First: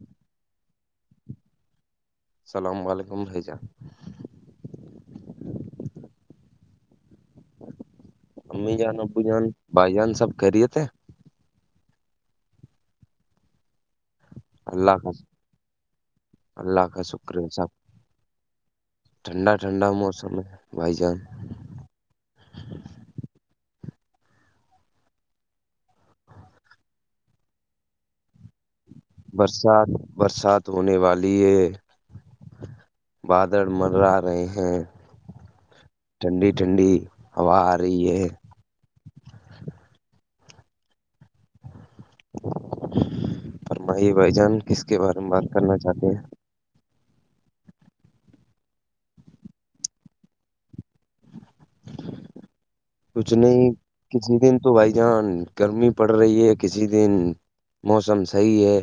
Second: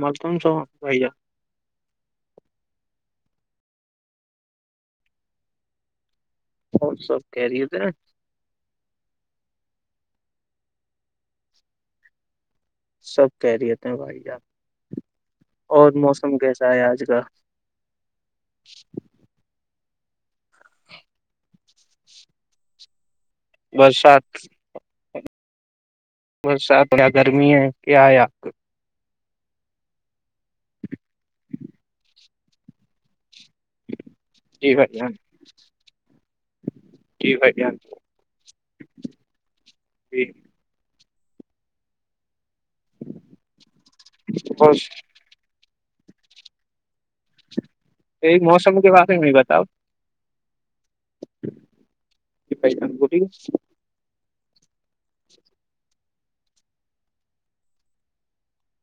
ملکن سو بھیا [unintelligible] السلام علیکم رجہ [unintelligible] اور سب کہ رہی ہو تھ [unintelligible] امی جان ابو جان بھائی جان سب کررییے تھے سب کہہ رہیے تھے بھائی اللہ آپ کا اور موسم کیسا ہے اللہ آج کا [unintelligible] شکر ہے سب ٹھنڈا ٹھنڈا موسم ہے بھائی جان برشات [inaudible] [unintelligible] برسات ب گرمی ہے کیا ہے آپ کو برسات برسات ہونے والی ہے بادر مرات [unintelligible] رہے جی ہیں بھائی جان ٹھنڈی ٹھنڈی جی بھائی ہوا آ جان رہی ہے [unintelligible] جی فماہ بھائی جان اور کس کے بارے میں بات کرنا چاہتے ہیں [unintelligible] یہ موسم کے بارے میں بھی بتاؤ جی بھائی جان بولیے کچھ نہیں کسی دن تو بھائی جان گرمی پڑ رہی ہے کسی دن موسم صحیح ہے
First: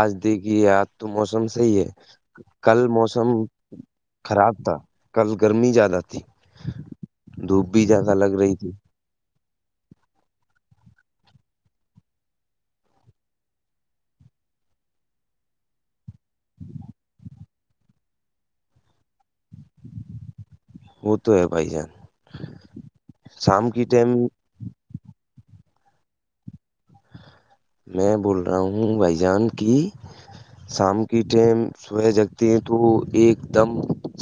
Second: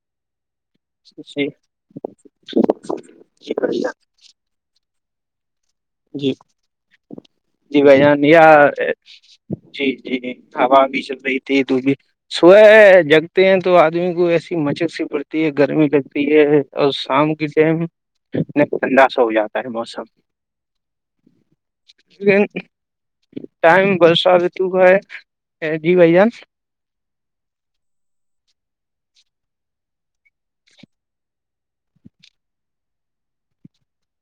آج دیکھی آ تو موسم جی صحی ہے کل موسم جی بھائی جان خراب تھا کل گرمی زیادہ تھی جی دھوپ جی بھی بھائی زیادہ لگ جانیا رہی تھی جی جی جی ہا بھی چل رہی تھی د بھی س جگتے ہیں تو آدمی کو ایسی مچک سی پڑتی ہے گرمی کا تو یہ اور شام کی ٹائم ن ٹھنڈا سا ہو جاتا ہے موسم وہ تو ہے بھ جان لیکن شام کی ٹم تو کہ جی بھ جان میں بول رہا ہوں بھائی جان کی شام کی ٹائم صبح جگتے ہیں تو ایک دم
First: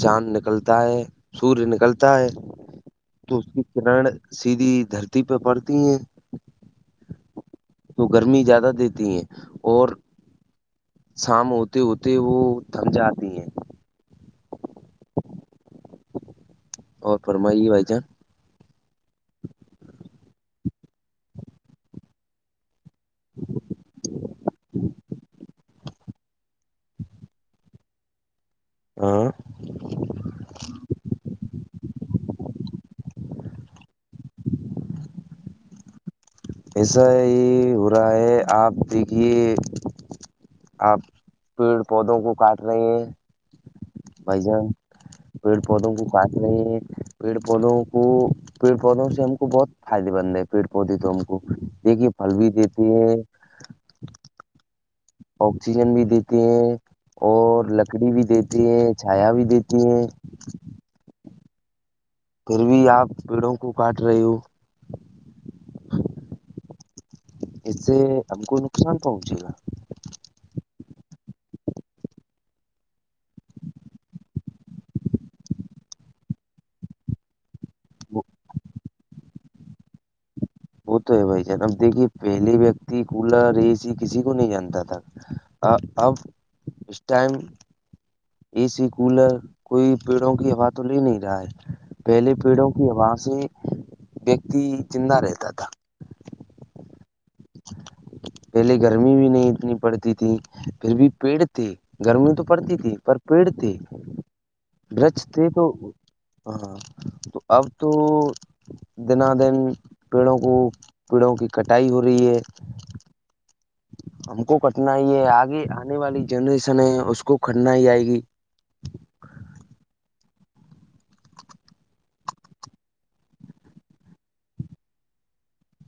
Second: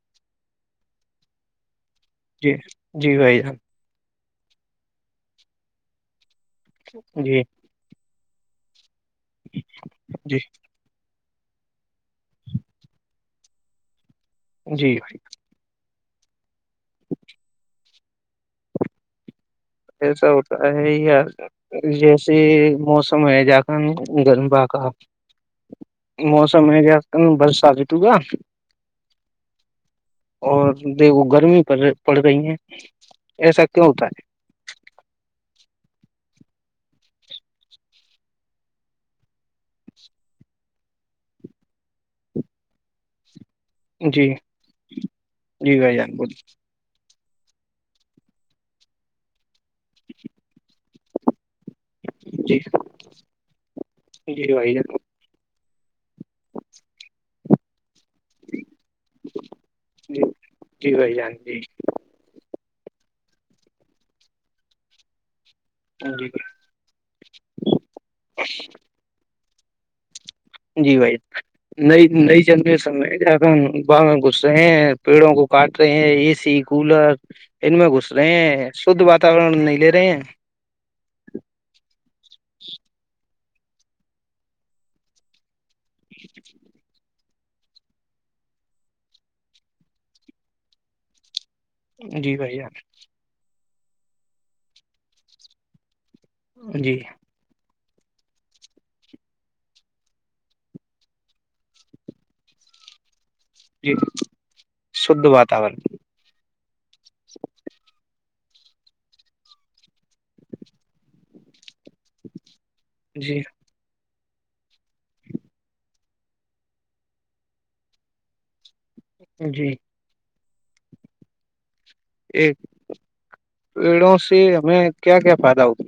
چاند نکلتا ہے سوریہ نکلتا ہے جی جی تو بھائی اس جان کی کررن سیدیدھی دھرتی پہ پڑتی ہیں جی تو گرمی زیادہ دیتی ہے اور جی شام ہوتے ہوتے وہ تھم جاتی ہیں جی اور فرمائیے بھائی جان ایسا ہوتا ہے ہی ار جیسے موسم ہے جا کر گرما کا موسم س میں گ ک بس آ جت ہو گا ہاں اور دو گرمی پ پڑ گئی ہیں ایسا کیا ہوتا ہے ایسا ہی ہو رہا ہے آپ دیکھیے آپ پیڑ پودوں کو کاٹ رہے ہیں ہے جی بھائی جان پیڑ جی پودوں بھائی کو جان بول کاٹ رہ پیڑ پودوں کو پیڑ پودوں سے ہم کو بہت فائدے مند ہے پیڑ پودے تو ہم کو دیکھیے پھلوی جی دیتی ہے جی بھائی ہے آکسیجن بھی دیتے ہیں اور لکڑی بھی دیتی ہیں چھایا بھی دیتی ہیں جی جی بھائی جان جی پھر بھی آپ پیڑوں کو کاٹ رہے ہو جی اس سے ہم کو نقصان پہنچے گا جی بھائی نئی نئی جنمے سم میں ج با میں گسے ہیں پیڑوں کو کاٹ رہے ہیں اے سی کولر ان میں گھس وہ رہے ہیں شھ واتاورن نہیں لے رہے ہیں وہ تو ہے بھائی جانب دیکھیے پہلے ویکتی کولر اے سی کسی کو نہیں جانتا تھا اب اس ٹائم اے سی کولر کوئی پیڑوں کی ہوا تو لے نہیں رہا ہے پہلے جی بھائی پیڑوں جان کی ہوا سے ویکتی زندہ رہتا تھا جی [unintelligible] پہلے گرمی بھی نہیں اتنی پڑتی تھی پھر بھی پیڑ تھے گرمی تو پڑتی تھی پر پیڑ ت جی شدھ ڈرچتے تو واتاورن ہاں تو اب تو دنا دن پیڑوں کو پیڑوں کی کٹائی ہو رہی ہے جی ہم کو کٹنا ہی ہے آگے آنے والی جنریشن ہے اس کو کٹنا ہی آئے گی جی ایک پیڑوں سے ہمیں کیا کیا فائدہ ہوتا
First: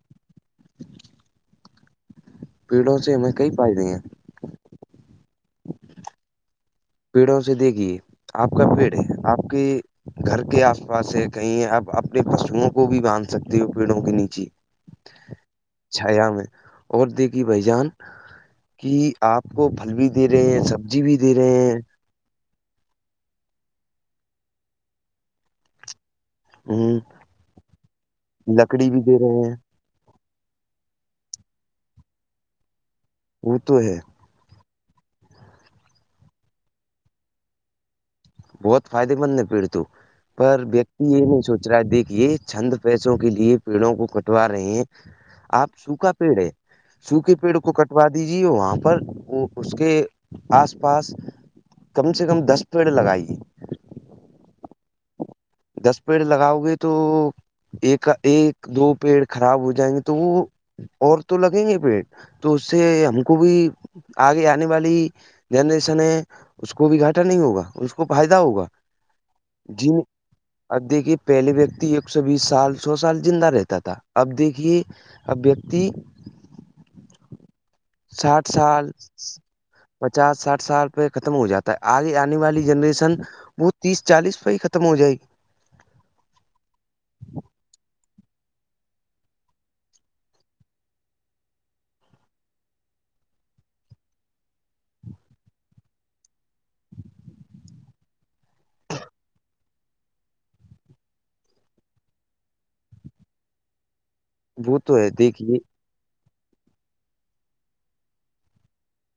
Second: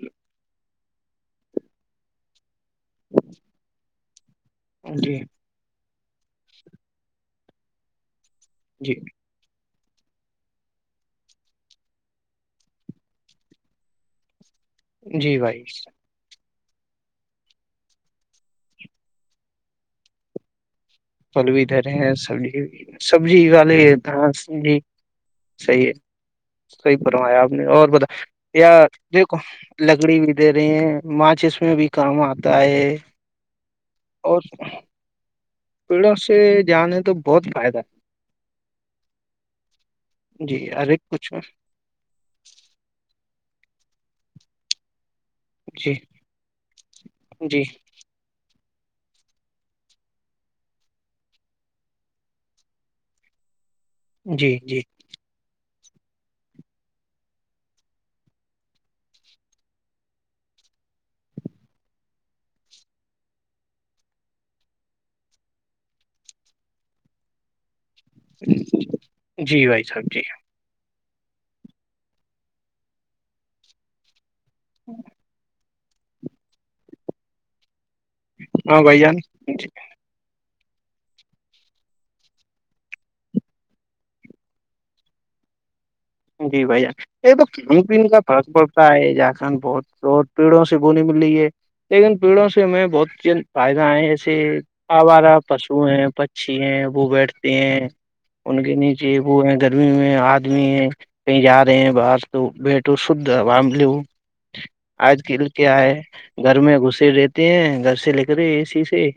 پیڑوں سے ہمیں کئی فائدے ہیں جی پیڑوں سے دیکھیے آپ کا پیڑ جی آپ کی گھر کے آس پاس ہے کہیں آپ اپنے پشوؤں کو بھی باندھ سکتے ہو پیڑوں کے نیچے جی بھائی چھایا میں اور دیکھی بھائی جان کہ آپ کو پھل بھی دے رہے ہیں سب پھل بھی د رہے ہیں سبی بھی سبزی وال ہی ہ ج سی ہے صحی ہ پروایا آپ نے اور بتا یا لکڑی بھی دے دیکھو رہے ہیں لکڑی بھی دے رہے ہیں ماچس میں بھی کام آتا ہے وہ تو ہے اور پیڑوں سے جانے تو بہت فائدہ بہت فائدے مند نہیں پیڑت ہے پر جی ارے ویکتی یہ کچھ نہیں سو چرا دیکھیے چھند پیسوں کے لیے پیڑوں کو کٹوا رہے ہیں آپ جی سوکھا پیڑ ہے سوکھے پیڑ جی کو کٹ کروا دیجیے وہاں پر اس کے آس پاس کم سے کم دس پیڑ لگائی جی جی دس پیڑ لگاؤ گے تو ایک ایک دو پیڑ خراب ہو جائیں گے تو وہ اور تو لگیں گے پیٹ تو اس سے ہم کو بھی آگے آنے والی جنریشن ہے اس کو بھی گھٹا نہیں ہوگا کو فائدہ ہوگا جی بھائی ج صاحب جی اب دیکھیے پہلے ویکتی ایک سو بیس سال سو سال زندہ رہتا تھا اب دیکھیے اب ویکتی ساٹھ ہاں سال بھائی جان جی پچاس ساٹھ سال پ ختم ہو جاتا ہے آگے آنے والی جنریشن سن وہ تیس چالیس پ ہی ختم ہو جائے گ جی بھ جان یہ تو کھان پین کا فرق پڑتا ہے جار کنڈ بہت بت پیڑوں سے بولی مل رہی ہے لیکن پیڑوں سے ہم بہت فائدہ ہے ایسے ہمارا پشو ہیں پکچھی ہیں وہ بیٹھتے ہیں ان کے نیچے وہ ہیں گرمی میں آدمی ہیں کہیں جا رہے ہیں باہر تو بیٹو شھ ب لو وہ تو ہے آج کل دیکھیے کیا ہے گھر میں گھسے رہتے ہیں گھر سے لے کر اے سی سے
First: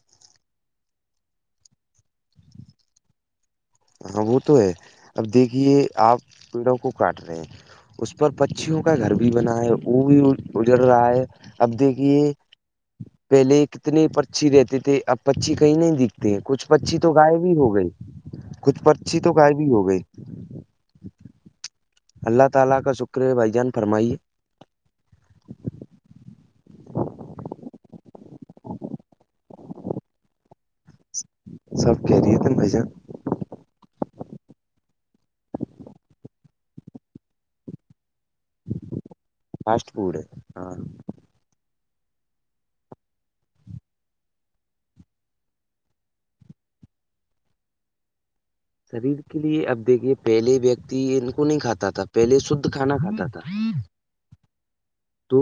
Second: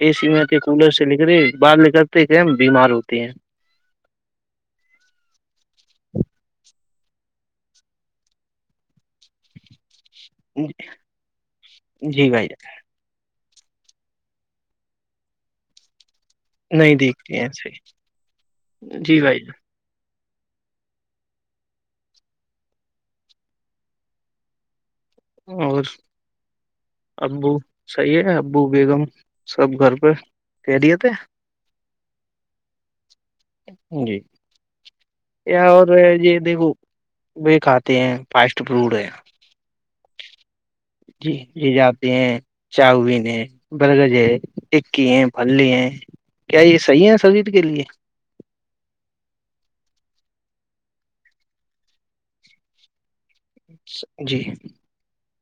اے سی میںتی کولر سے نک رہے بعد ل کرتے کہ ہم بیمار ہوتے ہیں ہاں وہ تو ہے اب دیکھیے آپ پیڑوں کو کاٹ رہے ہیں اس پر پچیوں کا گھر بھی بنا ہے وہ بھی گزر رہا ہے اب دیکھیے جی بھائی پہلے کتنے پرچھی رہتے تھے اب پچھی کہیں نہیں دکھتے کچھ جان نہیں پچی تو دیکھتے ائب ہیں بھی ہو گئی صحیح کچھ پرچی جی تو بھائی ائب بھی ہو گئی اللہ تعالی کا شکر ہے بھائی جان فرمائیے اور ابو صحیح ہے ابو بیگم سب گھر پہ خیریت سب کہہ رہیے تھے نا بھائی جان جی یا اور یہ دیکھو ب کھاتے ہیں فاسٹ فوڈ ہے فاسٹ فوڈ ہاں جی یہ جاتے ہیں چاؤون ہے برگز ہے کی ہے پھلی ہے کیا یہ صحیح ہے سرجید کے لیے شریر کے لیے اب دیکھیے پہلے ویکتی ان کو نہیں کھاتا تھا پہلے شدھ کھانا کھاتا تھا ا جی تو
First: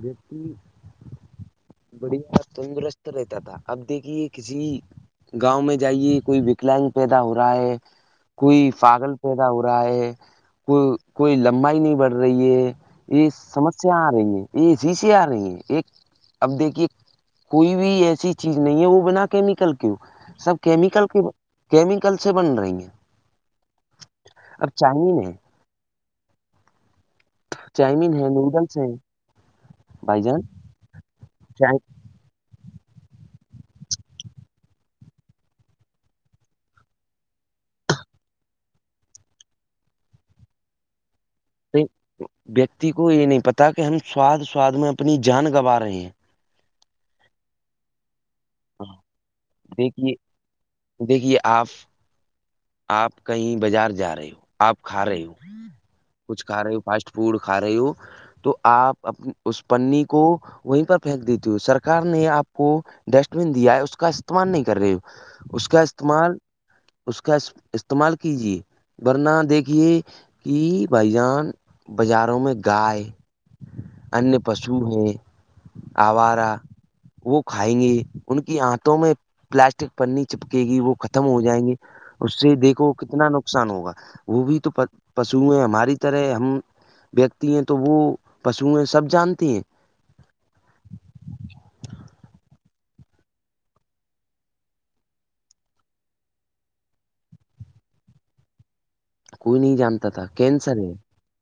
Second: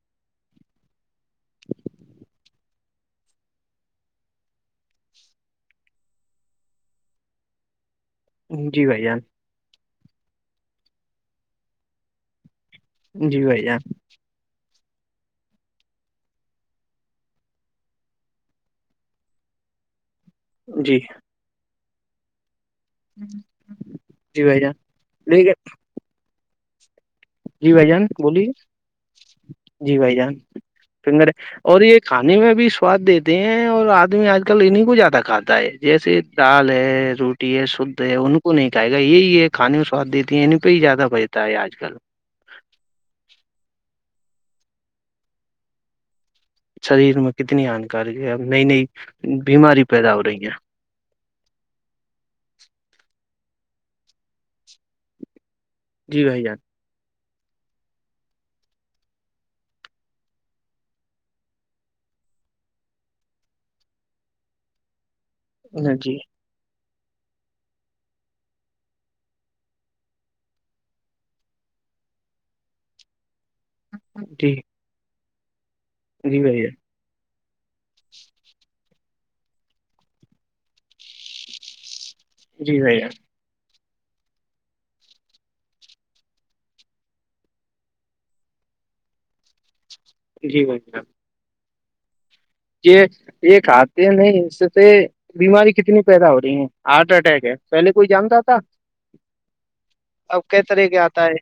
بتی بڑھیا تندرست رہتا تھا اب دیکھیے کسی گاؤں میں جائیے کوئی وکلاگ پیدا ہو رہا ہے کوئی جی بھائی پاگل جان پیدا ہو رہا ہے کو کوئی لمبائی نہیں بڑھ رہی ہے یہ جی بھائی جان سمسیا آ رہی ہیں یہ شیشے آ رہی ہیں ایک اب دیکھیے کوئی بھی ایسی چیز نہیں ہے وہ بنا کیمیکل سب جی کیمیکل کے کیمیکل سے بن رہی ہیں جی بھائی اب جان چاؤمین ہے نہیں گ [unintelligible] جی بھائی جان چاؤمین ہے بولیے نوڈلس ہیں جی بھائی جان فنگر اور یہ کھانے میں بھی سواد دیتے ہیں اور آدمی آج کل انیں کو زیادہ کھاتا ہے جیسے دال ہے روٹی ہے شدھ ہے ان کو نہیں کھے گا یہی یہ کھان میں سواد دیتی ہیں ان پہ ہی زیادہ بچتا ہے آج کل ویکتی کو یہ نہیں پتا کہ ہم سواد سواد میں اپنی جان گوا رہے ہیں شریر میں کتنی ہانکار ہے ا نئی نئی بیماری پیدا دیکھیے ہو رہی ہیں دیکھیے آپ [unintelligible] آپ کہیں بازار جا رہے ہو آپ کھا رہے ہو جی بھائی کچھ کھا رہے ہو فاسٹ فوڈ کھا رہی ہو تو آپ اس پنی کو وہیں پر پھینک دیتی ہوں سرک نے آپ کو ڈسٹ بین دیا ہے اس کا استعمال نہیں کر رہی اس کا جان جی استعمال اس کا استعمال کیجے ورنہ دیکھیے کہ بھائی جان بازاروں میں گائے [inaudible] انیہ پشو ہیں جی آوارہ بھیا وہ کھائیں گے ان کی آنھوں میں پلاسٹک پنی چپکے گی وہ ختم ہو جائیں گے اس سے جی دیکھو بھیا کتنا نقصان ہوگا وہ بھی تو پشو ہیں ہماری طرح ہم ویکتی ہیں تو وہ پشو ہیں سب جانتی ہیں جی بھائی جنا [unintelligible] یہ یہ کھتے نہیں اس سے بیماری کتنی پیدا ہو رہی ہیں ہارٹ اٹیک ہے پہلے کوئی جانتا تھا کوئی نہیں جانتا تھا اب ک کینسر طرح کا آتا ہے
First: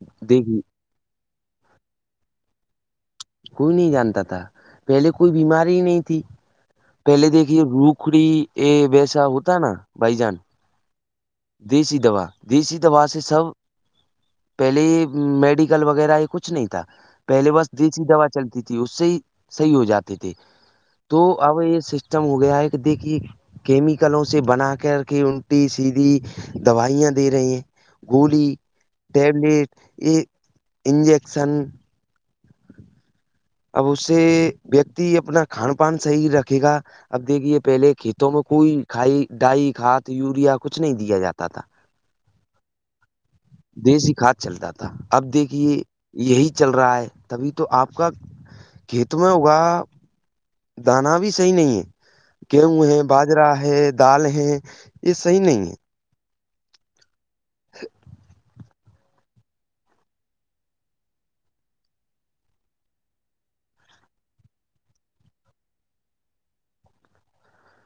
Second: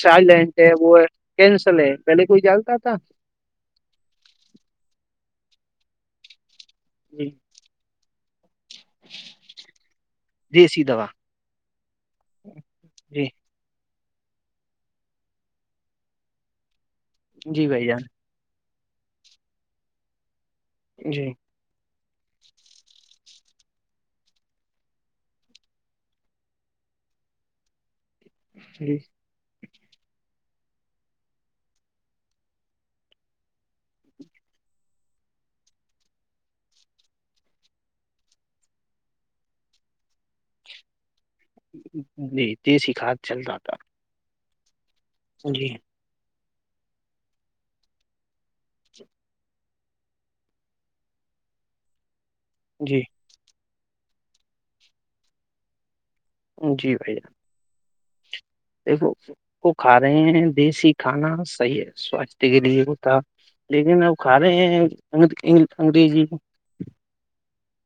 س دیکھیے لینڈ ہے وہ ہے کینسل ہے پہل کوئی چالتا تھا کوئی نہیں جانتا تھا پہلے کوئی بیماری ہی نہیں تھی پہلے جی دیکھیے روکھڑی ا ویسا ہوتا نا بھائی جان دیسی دو دوا [unintelligible] دیسی دوا دیسی دوا سے جی سب پہلے میڈیکل وغیرہ یہ کچھ نہیں تھا پہلے جی بس بھائی جان دیسی دوا چلتی تھی اس سے صحیح ہو جاتے تھے تو جی اب یہ سچم ہو گیا ہے کہ دیکھیے کیمیکلوں سے بنا کر کے انٹی سیدھی دوائیاں دے رہی ہیں گولی جی ڈڈ یہ انجیکشن اب اس سے ویکتی اپنا کھان پان صحیح رکھے گا اب دیکھیے پہلے کھیتوں میں کوئی کھائی ڈائی کھاد یوریا کچھ نہیں دیا جاتا تھا نہیں ج سکھا چل رہا تھا دیسی کھاد چلتا تھا اب جی دیکھیے یہی چل رہا ہے تبھی تو آپ کا کھیت میں ہوگا دانا بھی صحیح نہیں ہے گ ہوئے جی ہیں بات بجرا ہے دال ہے یہ صحیح نہیں ہے جی بھائی جان دیکھو وہ کھا رہے ہیں دیسی کھانا صحیح ہے سواستھ کے لیے وہ تھا لیکن اب کھا رہے ہیں انگریزی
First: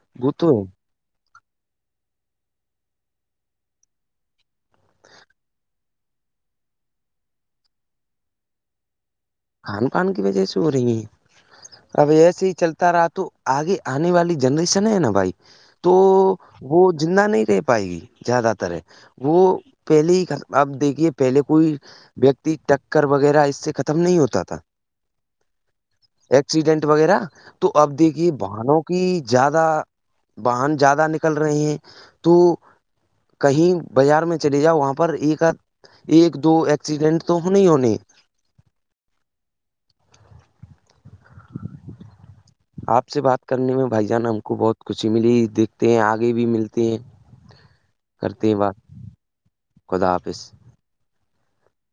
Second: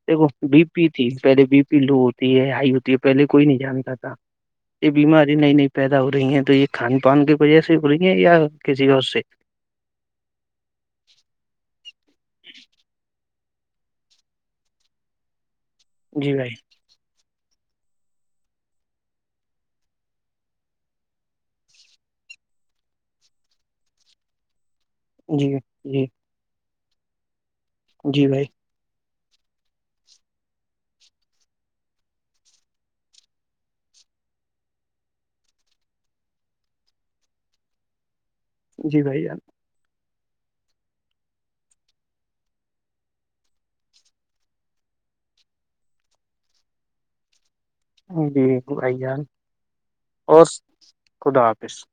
دیکھو وہ بی تو پی تھی پہلے بی پی لو ہوتی ہے ہائی ہوتی ہے پہلے کوئی نہیں جانتا تھا یہ بیماری نئی نئی پیدا ہو رہی ہیں تو یہ کھان پان کی وجہ سے ہو رہی ہیں یا کسی اور سے کان کان کی وجہ سے ہو رہی ہیں اب ایسے ہی چلتا رہا تو آگے آنے والی جنریشن ہے نا بھائی تو جی بھائی وہ جہ نہیں رہ پائے گی زیادہ تر ہے وہ پہلے ہی آپ دیکھیے پہلے کوئی ویکتی ٹکر وغیرہ اس سے ختم نہیں ہوتا تھا جی جی ایکسیڈنٹ وغیرہ تو اب جی دیکھیے بھائی باہنوں کو کہ زیادہ واہن زیادہ نکل رہے ہیں تو کہیں بازار میں چلے جاؤ وہاں پر ایک ایک دو ایکسیڈنٹ تو ہونے ہی ہونے جی بھائی ار آپ سے بات کرنے میں بھائی جان ہم کو بہت خوشی ملی دیکھتے ہیں آگے بھی ملتے ہیں جی کرتے ہیں بات آائی جال خدا آافظ خدا حافظ